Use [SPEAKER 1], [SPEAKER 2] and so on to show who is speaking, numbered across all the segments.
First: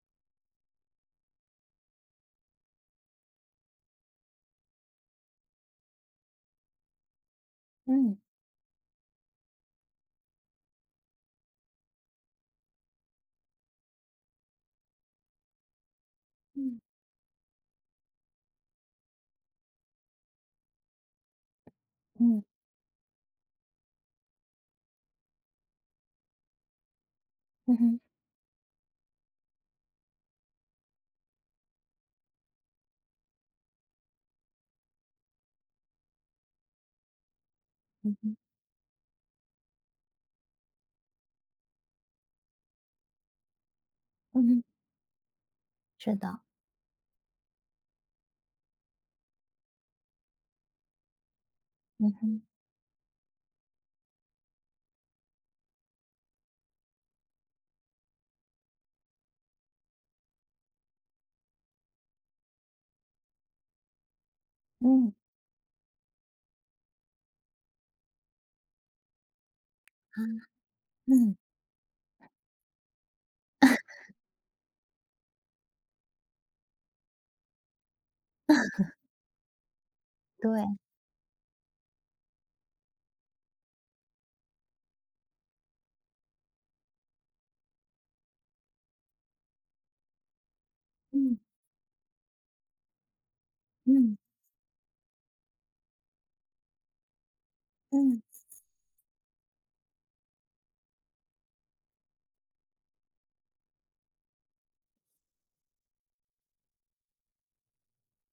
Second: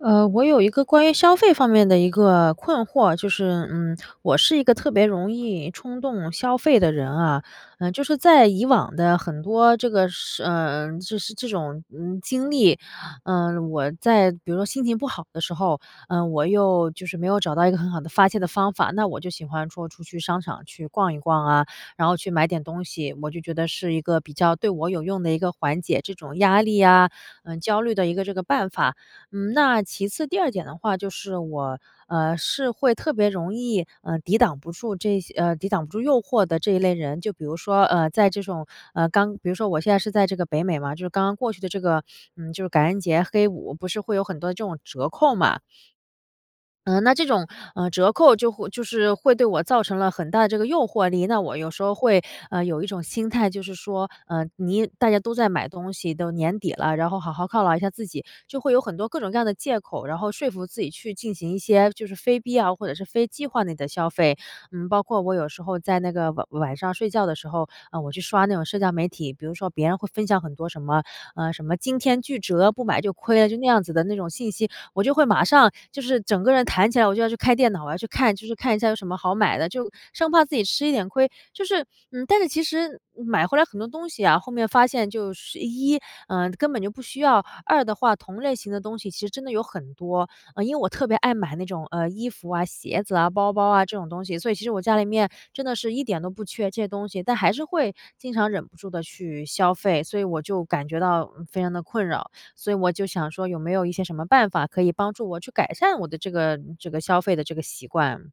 [SPEAKER 1] 呃，我有一个关于消费方面的一个困惑，就是，嗯，我是一个特别容易冲动消费的人啊。呃，就是
[SPEAKER 2] 嗯。
[SPEAKER 1] 在以往的很多这个事呃，就是这种，嗯，经历，呃，我在比如说心情不好的时候，呃，我
[SPEAKER 2] 嗯。
[SPEAKER 1] 又就是没有找到一个很好的发泄的方法，那我就喜欢说出去商场去逛一逛啊，然后去
[SPEAKER 2] 嗯。
[SPEAKER 1] 买点东西，我就觉得是一个比较对我有用的一个缓解这种压力啊，呃，
[SPEAKER 2] 嗯
[SPEAKER 1] 焦虑
[SPEAKER 2] 哼。
[SPEAKER 1] 的一个这个办法。嗯，那其次第二点的话，就是我，呃，是会特别容易，呃，抵挡不住这些呃，抵挡不住诱惑的这一类人，就比如说，呃，
[SPEAKER 2] 嗯
[SPEAKER 1] 在
[SPEAKER 2] 哼。
[SPEAKER 1] 这种呃，刚比如说我现在是在这个北美嘛，就是刚刚过去的这个嗯，就是感恩节黑五不是会有很
[SPEAKER 2] 嗯
[SPEAKER 1] 多的
[SPEAKER 2] 哼。
[SPEAKER 1] 这种折扣嘛。
[SPEAKER 2] 是的。
[SPEAKER 1] 嗯，那这种，呃，折扣就会就是会对我造成了很大的这个诱惑力，那我有时候
[SPEAKER 2] 嗯
[SPEAKER 1] 会
[SPEAKER 2] 哼。
[SPEAKER 1] 呃，有一种心态，就是说，呃，你大家都在买东西，都年底了，然后好好犒劳一下自己，就会有很多各种各样的借口，然后说服自己去进行一些就是非必要或者是非计划内的消费。嗯，包
[SPEAKER 2] 嗯。
[SPEAKER 1] 括我有时候在那个晚晚上睡觉的时候，嗯，我去刷那种社交媒体，比如说别人会
[SPEAKER 2] 啊。
[SPEAKER 1] 分享很多什么
[SPEAKER 2] 嗯。
[SPEAKER 1] 呃，什么惊天巨折，不买就亏了，就那 样子的那种信息，我就会马上就是整个人弹起来，我就要去开电脑，我要去看，就是看一下 有什么好买的，就生怕自己
[SPEAKER 2] 对。
[SPEAKER 1] 吃一点亏。就是嗯，但是其实买回来很多东西啊，后面发现就是一，嗯，根本就不需要，二的话，同类型的东西其实真的有很多。嗯，因为我特别爱
[SPEAKER 2] 嗯。
[SPEAKER 1] 买那种，呃，衣服啊、鞋子啊、包包啊这种
[SPEAKER 2] 嗯。
[SPEAKER 1] 东西，所以其实我家里面真的是一点都不缺这些东西，但还是会
[SPEAKER 2] 嗯。
[SPEAKER 1] 经常忍不住地去消费，所以我就感觉到非常地困扰。所以我就想说有没有一些什么办法可以帮助我去改善我的这个这个消费的这个习惯。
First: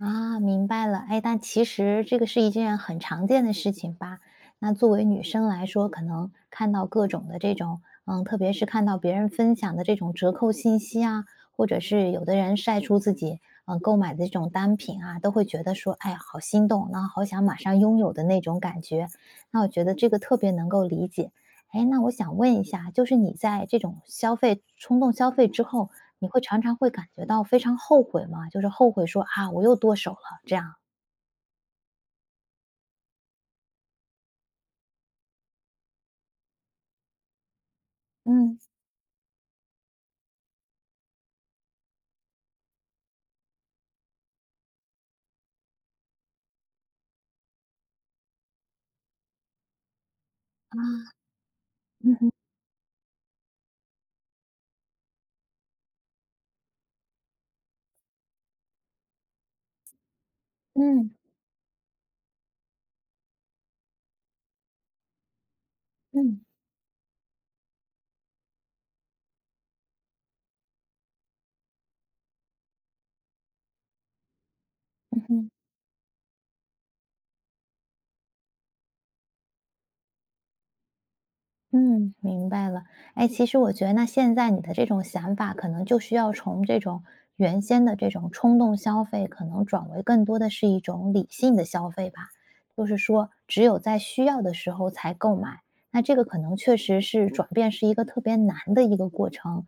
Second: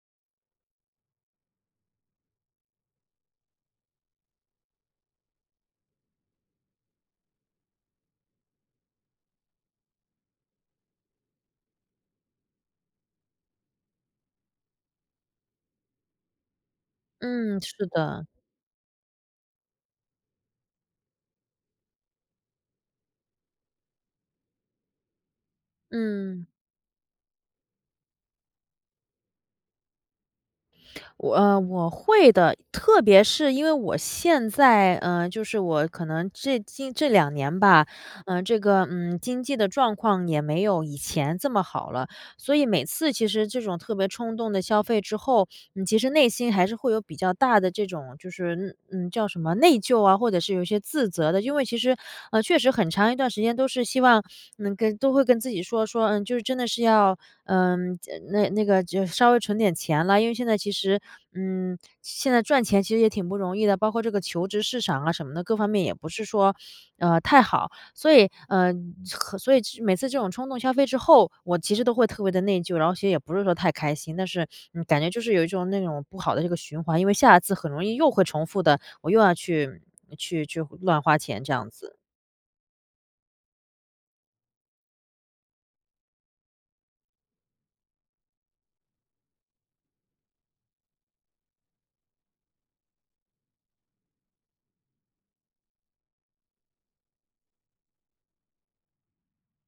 [SPEAKER 2] 啊，明白了。诶，但其实这个是一件很常见的事情吧。那作为女生来说，可能看到各种的这种呃，特别是看到别人分享的这种折扣信息啊，或者是有的人晒出自己，呃，购买的这种单品啊，都会觉得说”哎，好心动，然后好想马
[SPEAKER 1] 嗯，
[SPEAKER 2] 上
[SPEAKER 1] 是
[SPEAKER 2] 拥有”的
[SPEAKER 1] 的。
[SPEAKER 2] 那种感觉，那我觉得这个特别能够理解。诶，那我想问一下，就是你在这种消费冲动消费之后，你会
[SPEAKER 1] 嗯。
[SPEAKER 2] 常常会感觉到非常后悔吗？就是后悔说：“啊，我又剁手了。”这样？
[SPEAKER 1] 我呃，我会的，特别是因为我现在呃，就是我可能这近这2年吧，呃，
[SPEAKER 2] 嗯。
[SPEAKER 1] 这个嗯，经济的状况也没有以前这么好了，所以每次其实这种特别冲动的消费之后，嗯，其实内心还是会有比较大的这种就是嗯嗯，叫什么内疚啊，或者是有一些
[SPEAKER 2] 啊。
[SPEAKER 1] 自责的。因为其实，
[SPEAKER 2] 嗯哼。
[SPEAKER 1] 呃，确实很长一段时间都是希望能跟都会跟自己说，说：”嗯，就是真的是要嗯，这那那个就稍微存点钱了。“因为现在其实
[SPEAKER 2] 嗯。
[SPEAKER 1] 嗯，现在赚钱其实也挺不容易的，包括这个求职市场啊什么的，各方面也不是
[SPEAKER 2] 嗯。
[SPEAKER 1] 说，呃，太好。所以呃，和所以每次这种冲动消费之后，我其实都会特别地内疚，然后心里也不是说太开心。但是嗯，感觉就
[SPEAKER 2] 嗯
[SPEAKER 1] 是有一
[SPEAKER 2] 哼。
[SPEAKER 1] 种那种不好的这个循环，因为下一次很容易又会重复的，我又要去去去乱花钱这样子。
[SPEAKER 2] 嗯，明白了。哎，其实我觉得那现在你的这种想法可能就需要从这种原先的这种冲动消费可能转为更多的是一种理性的消费吧。就是说只有在需要的时候才购买，那这个可能确实是转变是一个特别难的一个过程。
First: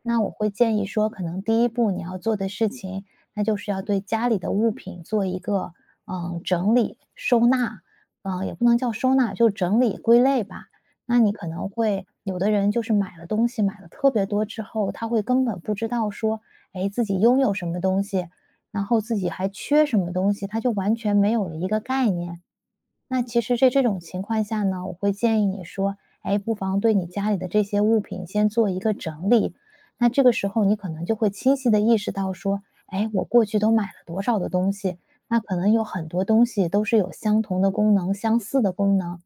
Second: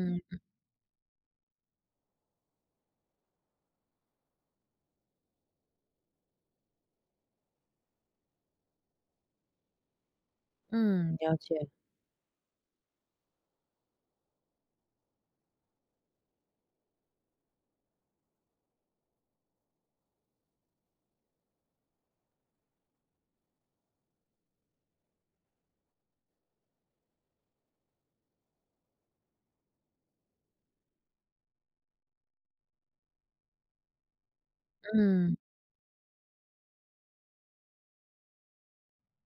[SPEAKER 2] 那我会建议说，可能第一步你要做的事情，那就是要对家里的物品做一个，呃，整理、收纳呃，也不能叫收纳，就是整理归类吧。
[SPEAKER 1] 嗯，
[SPEAKER 2] 那你
[SPEAKER 1] 了
[SPEAKER 2] 可能
[SPEAKER 1] 解。
[SPEAKER 2] 会有的人就是买了东西，买了特别多之后，他会根本不知道说，诶，自己拥有什么东西，然后自己还缺什么东西，他就完全没有了一个概念。那其实在这种情况下呢，我会建议你说，哎，不妨对你家里的这些物品先做一个整理。那这个时候你可能就会清晰地意识到说：“哎，我过去都买了多少的东西。
[SPEAKER 1] 嗯。
[SPEAKER 2] 那可能有很多东西都是有相同的功能、相似的功能，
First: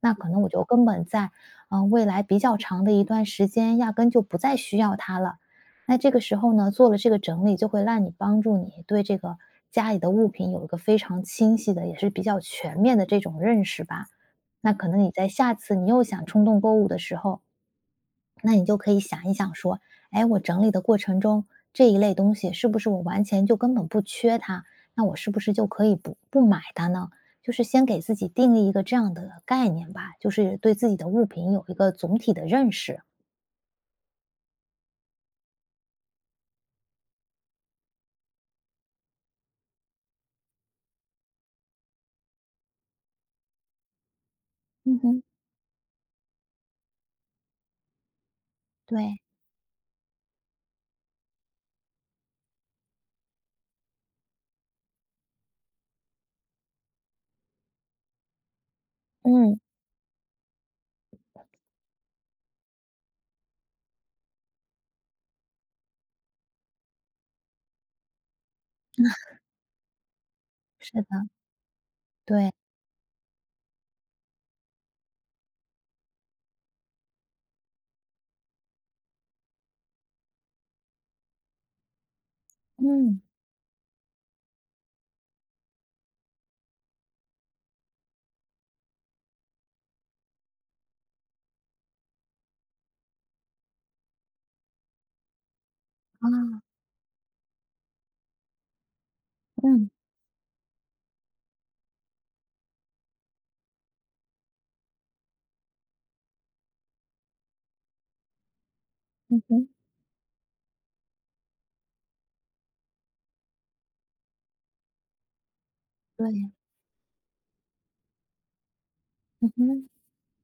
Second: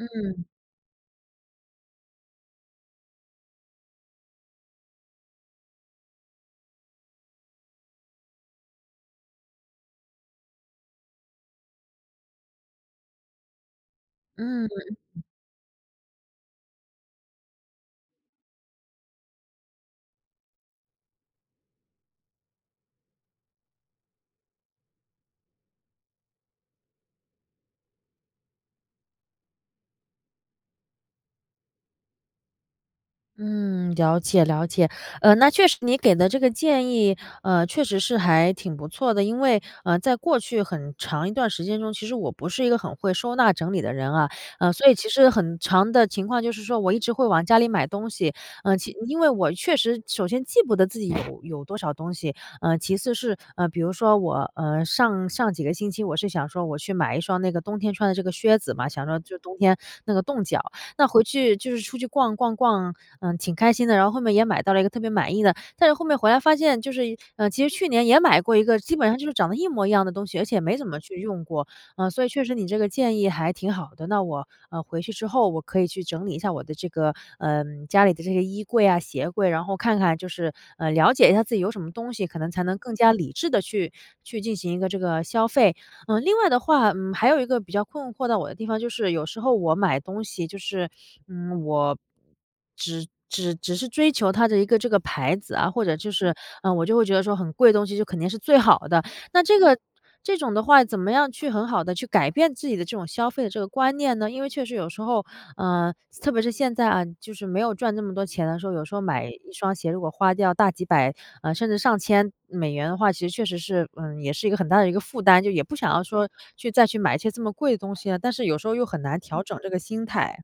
[SPEAKER 2] 那可能我就根本在呃，未来比较长的一段时间，压根就不再需要它了。”那这个时候呢，做了这个整理，就会让你帮助你对这个家里的物品有一个非常清晰的，也是比较全面的这种认识吧。
[SPEAKER 1] 嗯。
[SPEAKER 2] 那可能你在下次你又想冲动购物的时候，那你就可以想一想说：“诶，我整理的过程中，这一类东西是不是我完全就根本不缺它，那我是不是就可以不不买它呢？”就是先给自己定义一个这样的概念吧，就是对自己的物品有一个总体的认识。
[SPEAKER 1] 嗯，了解，了解。呃，那确实你给的这个建议，呃，确实是还挺不错的。因为，呃，在过去很长一段时间中，其实我不是一个很会收纳整理的人啊。呃，所以
[SPEAKER 2] 嗯
[SPEAKER 1] 其
[SPEAKER 2] 哼。
[SPEAKER 1] 实很常的情况就是说我一直会往家里买东西，呃，其
[SPEAKER 2] 对。
[SPEAKER 1] 因为我确实首先记不得自己有有多少东西。呃，其次是呃，比如说我呃，上上几个星期我是想说我去买一双那个冬天穿的这个靴子嘛，想说就是冬
[SPEAKER 2] 嗯。
[SPEAKER 1] 天，那个冻脚那回去就是出去逛逛逛，嗯，挺开心的，然后后面也买到了一个特别满意的。但是后面回来发现就是呃，其实去年也买过一个基本上就是 长得一模一样的东西，而且也没怎
[SPEAKER 2] 是
[SPEAKER 1] 么
[SPEAKER 2] 的。
[SPEAKER 1] 去用过。呃，所以确
[SPEAKER 2] 对。
[SPEAKER 1] 实你这个建议还挺好的，那我，呃，回去之后，我可以去整理一下我的这个呃，家里的这个衣柜呀、鞋柜，然后看看就是呃，了解一下自己有什么东西，可能才能更加
[SPEAKER 2] 嗯。
[SPEAKER 1] 理智地去去进行一个这个消费。呃，另外的话嗯，还有一个比较困惑到我的地方，就是有时候我买东西就是，嗯，我只只只是追求它的一个这个牌子啊，或者就是
[SPEAKER 2] 啊。
[SPEAKER 1] 嗯，我就会觉得说很贵的东西就肯定是最好的。那这个
[SPEAKER 2] 嗯。
[SPEAKER 1] 这种的话，怎么样去很好地去改变自己的这种消费的这个观念呢？因为确实有时候呃，特别是现在啊，就是没有赚这么多钱的时候，有时候买一
[SPEAKER 2] 嗯哼。
[SPEAKER 1] 双鞋，如果花掉大几百，呃，甚至上千美元的话，其实确实是呃，也是一个很大的一个负担，就也不想要说
[SPEAKER 2] 对。
[SPEAKER 1] 去再去买一些这么贵的东西了，但是有时候又很难调
[SPEAKER 2] 嗯
[SPEAKER 1] 整这个
[SPEAKER 2] 哼。
[SPEAKER 1] 心态。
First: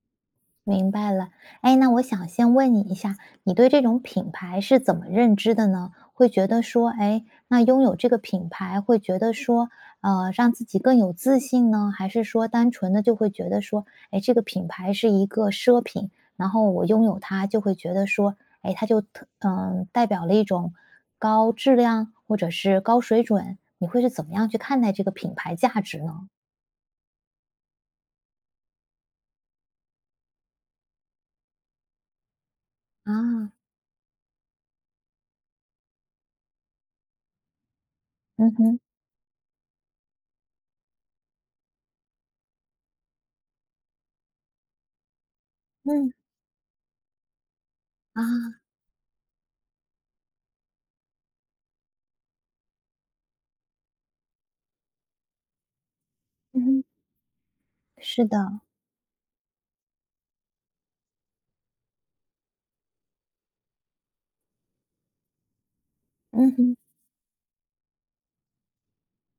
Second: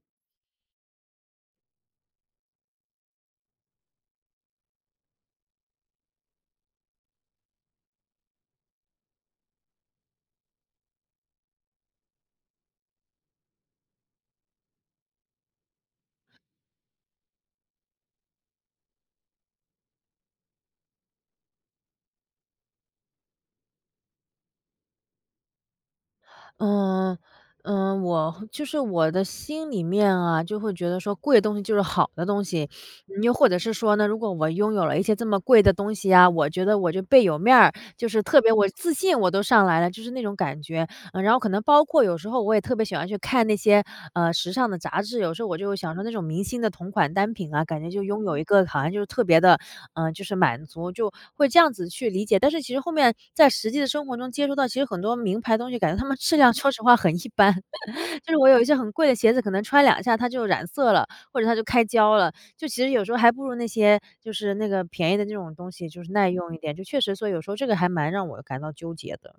[SPEAKER 2] 明白了。诶，那我想先问你一下，你对这种品牌是怎么认知的呢？会觉得说诶，那拥有这个品牌会觉得说，呃，让自己更有自信呢？还是说单纯地就会觉得说，诶，这个品牌是一个奢品，然后我拥有它就会觉得说诶，它就特呃，代表了一种高质量或者是高水准？你会是怎么样去看待这个品牌价值呢？
[SPEAKER 1] 呃，呃，我就是我的心里面啊，就会觉得说贵的东西就是好的东西。你又或
[SPEAKER 2] 啊。
[SPEAKER 1] 者是说呢，如果我拥有了一些这么贵的东西呀，我觉得我就倍有面儿，就是特
[SPEAKER 2] 嗯
[SPEAKER 1] 别我我
[SPEAKER 2] 哼。
[SPEAKER 1] 自信我都上来了，就是那种感觉。嗯，然后可能包括有时候我也特别喜欢去看那些，呃，时尚的杂志，有时候我就会想着那
[SPEAKER 2] 嗯。
[SPEAKER 1] 种明星的同款单品啊，感觉就拥有一
[SPEAKER 2] 啊。
[SPEAKER 1] 个好像就是特别地呃，就是满足，就会这样子去理解。但是其实后面在实际的生活中接触到其实很多名牌的东西，感觉它们质量
[SPEAKER 2] 嗯
[SPEAKER 1] 说实
[SPEAKER 2] 哼。
[SPEAKER 1] 话很一般，
[SPEAKER 2] 是
[SPEAKER 1] 就是我有
[SPEAKER 2] 的。
[SPEAKER 1] 一些很贵的鞋子，可能穿两下它就染色了，或者它就开胶了。就其实有时候还不如那些就是那个便宜的那种东西就是耐
[SPEAKER 2] 嗯
[SPEAKER 1] 用一
[SPEAKER 2] 哼。
[SPEAKER 1] 点，就确实说有时候这个还蛮让我感到纠结的。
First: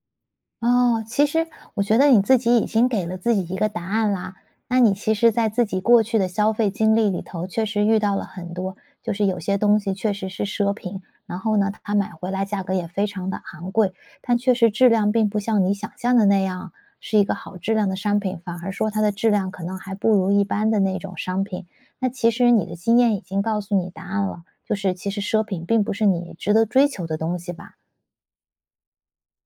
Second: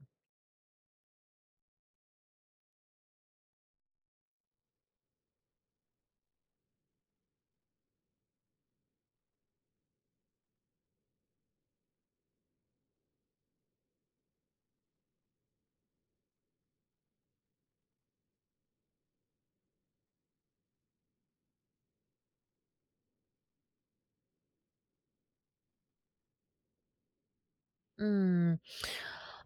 [SPEAKER 2] 哦，其实我觉得你自己已经给了自己一个答案啦。那你其实在自己过去的消费经历里头确实遇到了很多就是有些东西确实是奢品，然后呢，它买回来价格也非常地昂贵，但确实质量并不像你想象的那样，是一个好质量的商品，反而说它的质量可能还不如一般的那种商品。那其实你的经验已经告诉你答案了，就是其实奢品并不是你值得追求的东西吧。
[SPEAKER 1] 嗯，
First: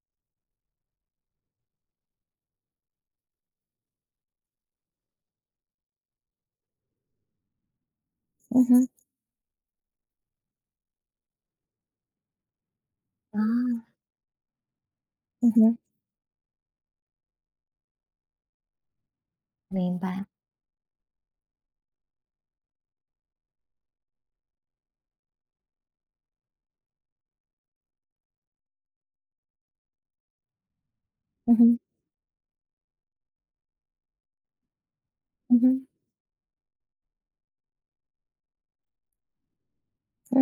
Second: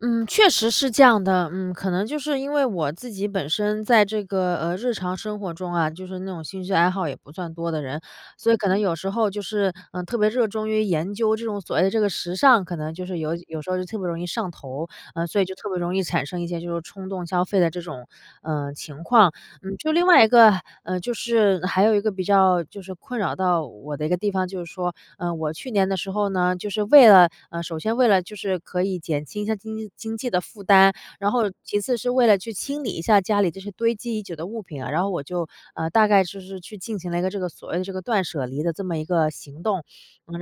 [SPEAKER 1] 嗯，确实是这样的。嗯，可能就是，因为我自己本身在这个，呃，日常生活中啊，就是那种兴趣爱好也不算多的人，所以
[SPEAKER 2] 嗯
[SPEAKER 1] 可能
[SPEAKER 2] 哼。
[SPEAKER 1] 有时候就是，呃，特别热衷于研究这种所谓的这个时尚，可能就是有有时候就
[SPEAKER 2] 啊。
[SPEAKER 1] 特别容易上头，呃，所以
[SPEAKER 2] 嗯
[SPEAKER 1] 就特
[SPEAKER 2] 哼。
[SPEAKER 1] 别容易产生一些就是冲动消费的这种，呃，情况。嗯，就
[SPEAKER 2] 明
[SPEAKER 1] 另外
[SPEAKER 2] 白。
[SPEAKER 1] 一个呃，就是还有一个比较就是困扰到我的一个地方，就是说，呃，我去年的时候呢，就是为了呃，首先为了就是可以减轻一下经济经济的负担。然后
[SPEAKER 2] 嗯哼。
[SPEAKER 1] 其次是为了去清理一下家里这些堆积已久的物品啊，然后我就
[SPEAKER 2] 嗯哼。
[SPEAKER 1] 呃，大概就是去进行了一个这个所谓的这个断舍离的这么一个行动。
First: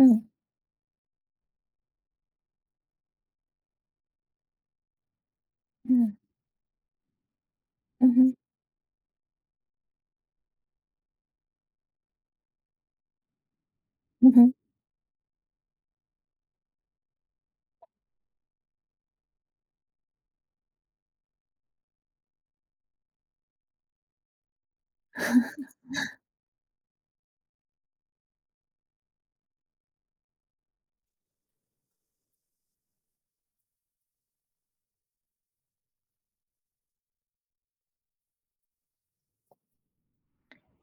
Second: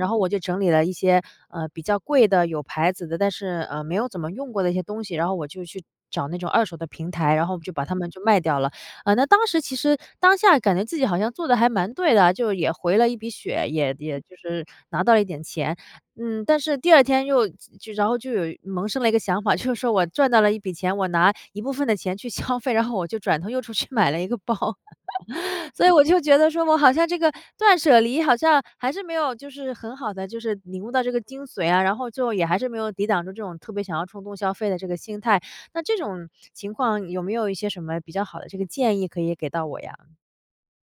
[SPEAKER 1] 然后我就整理了一些，呃，比较贵的、有牌子的，但是，呃，没有怎么用过的一些东西，然后我就去
[SPEAKER 2] 嗯。
[SPEAKER 1] 找那种二手的平台，然后就把它们
[SPEAKER 2] 嗯
[SPEAKER 1] 就
[SPEAKER 2] 哼。
[SPEAKER 1] 卖掉了。呃，那当时其实当下感觉自己好像做得还蛮对的啊，就也回了一笔血，也也
[SPEAKER 2] 嗯
[SPEAKER 1] 就
[SPEAKER 2] 哼。
[SPEAKER 1] 是拿到了一点钱。嗯，但是第二天又就然后就有萌生了一个想法，就说我赚到了一笔钱，我拿一部分的钱去消费，然后我就转头又出去买了一个包。所以我 就觉得说我好像这个断舍离好像还是没有，就是很好地就是领悟到这个精髓啊，然后就，也还是没有抵挡住这种特别想要冲动消费的这个心态。那这种情况有没有一些什么比较好的这个建议可以给到我呀？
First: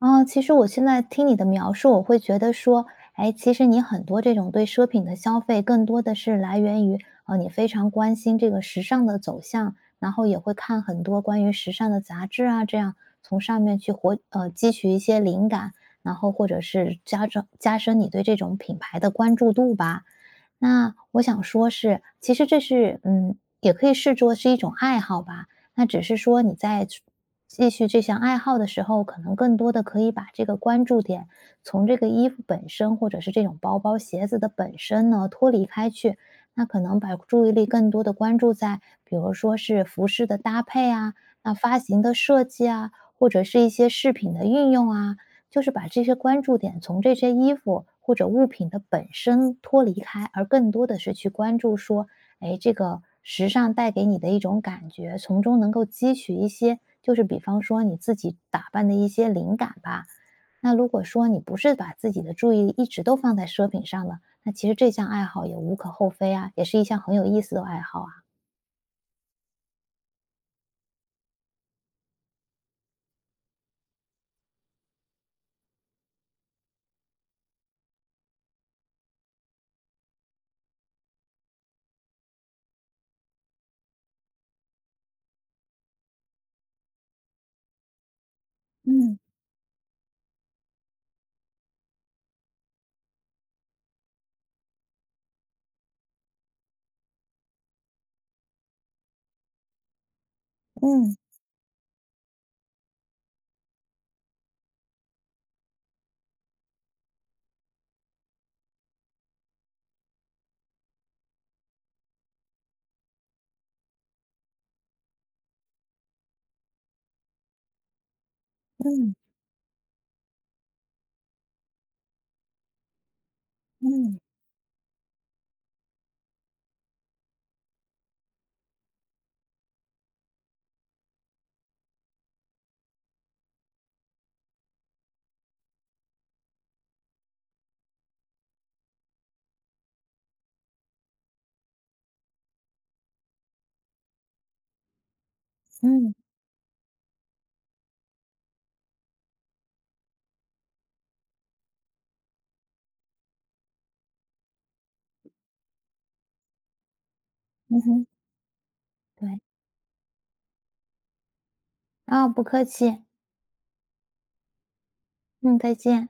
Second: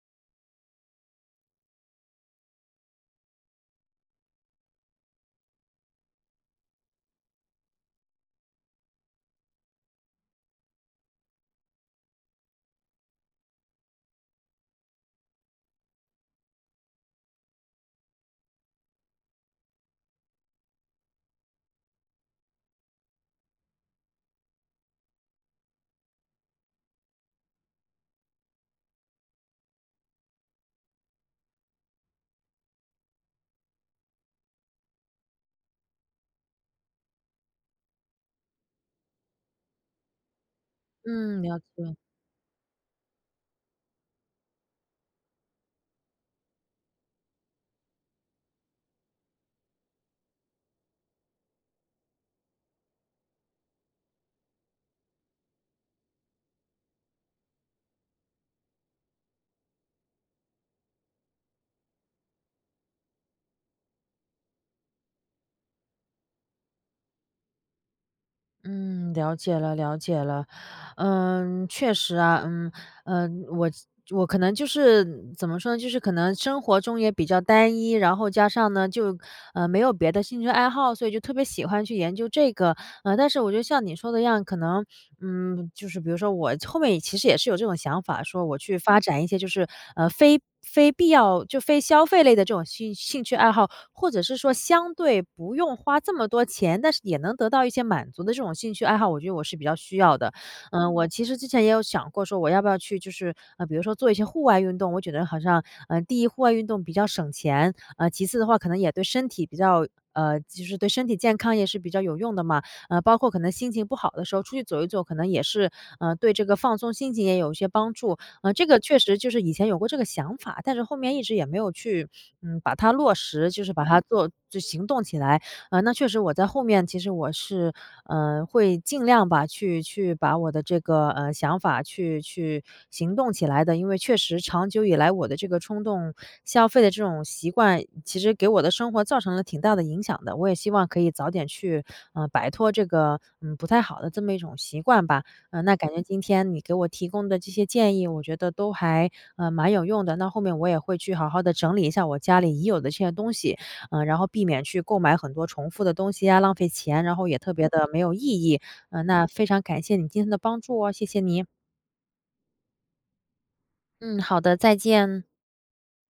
[SPEAKER 2] 呃，其实我现在听你的描述，我会觉得说，诶，其实你很多这种对奢品的消费更多的是来源于，呃，你非常关心这个时尚的走向，然后也会看很多关于时尚的杂志啊，这样，从上面去活呃，汲取一些灵感。然后或者是加装加深你对这种品牌的关注度吧。那我想说是其实这是嗯，也可以视作是一种爱好吧。那只是说你在去继续这项爱好的时候，可能更多的可以把这个关注点从这个衣服本身，或者是这种包包鞋子的本身呢脱离开去，那可能把注意力更多地关注在比如说是服饰的搭配啊、
[SPEAKER 1] 嗯，
[SPEAKER 2] 那
[SPEAKER 1] 了
[SPEAKER 2] 发
[SPEAKER 1] 解。
[SPEAKER 2] 型的设计啊，或者是一些饰品的运用啊。就是把这些关注点从这些衣服或者物品的本身脱离开，而更多的是去关注说，诶，这个时尚带给你的一种感觉，从中能够汲取一些就是比方说你自己打扮的一些灵感吧。那如果说你不是把自己的注意力一直都放在奢品上了，那其实这项爱好也无可厚非啊，也是一项很有意思的爱好啊。
[SPEAKER 1] 嗯，了解了了解了。呃，确实啊，嗯，呃，我我可能就是怎么说呢，就是可能生活中也比较单一，然后加上呢，就呃，没有别的兴趣爱好，所以就特别喜欢去研究这个。呃，但是我觉得像你说的一样，可能，嗯，就是比如说我后面也其实也是有这种想法，说我去发
[SPEAKER 2] 嗯。
[SPEAKER 1] 展一些，就是，呃，非非必要就非消费类的这种兴兴趣爱好，或者是说，相对不用花这么多钱，但是也能得到一些满足的这种兴趣爱好，我觉得我是比较需要的。嗯，我
[SPEAKER 2] 嗯。
[SPEAKER 1] 其实之前也有想过，说我要不要去就是，呃，比如说做一些户外运动，我觉得好像呃，第一，户外运动比较省钱，呃，其次的话，可能也对身体比较呃，就是对身体健康也是比较有用的嘛。呃，包括可能心情不好的时候，出去走一走，可能也是，呃，对这个放松心情也有一些帮助。嗯，这个确
[SPEAKER 2] 嗯。
[SPEAKER 1] 实就是以前有过这个想法，但是后面一直也没有去，呃，把它落实，就是把它
[SPEAKER 2] 嗯。
[SPEAKER 1] 做行动起来。那确实我在后面，其实我是呃，会尽量吧，去去把我的这个，呃，想法去去行动起来的，因为确实长久以来，我的这个冲动消费的这种习惯，其实给我的生活造成了挺大的影响的。我也希望可以早点去，呃，摆脱这个嗯，不太好的这么一种习惯吧。呃，那感觉
[SPEAKER 2] 嗯。
[SPEAKER 1] 今天你给我提供的这些建议，我觉得都还，呃，蛮有用的。那后面，我也会去好好地整理一下我家里已有的这些东西，呃，然后避免去购买很多重复的东西啊，浪费钱，然后也特别
[SPEAKER 2] 嗯
[SPEAKER 1] 地没
[SPEAKER 2] 哼。
[SPEAKER 1] 有意义。呃，那
[SPEAKER 2] 对。
[SPEAKER 1] 非常感谢你今天的帮助哦，谢谢你。
[SPEAKER 2] 哦，不客气。
[SPEAKER 1] 嗯，好的，再见。
[SPEAKER 2] 嗯，再见。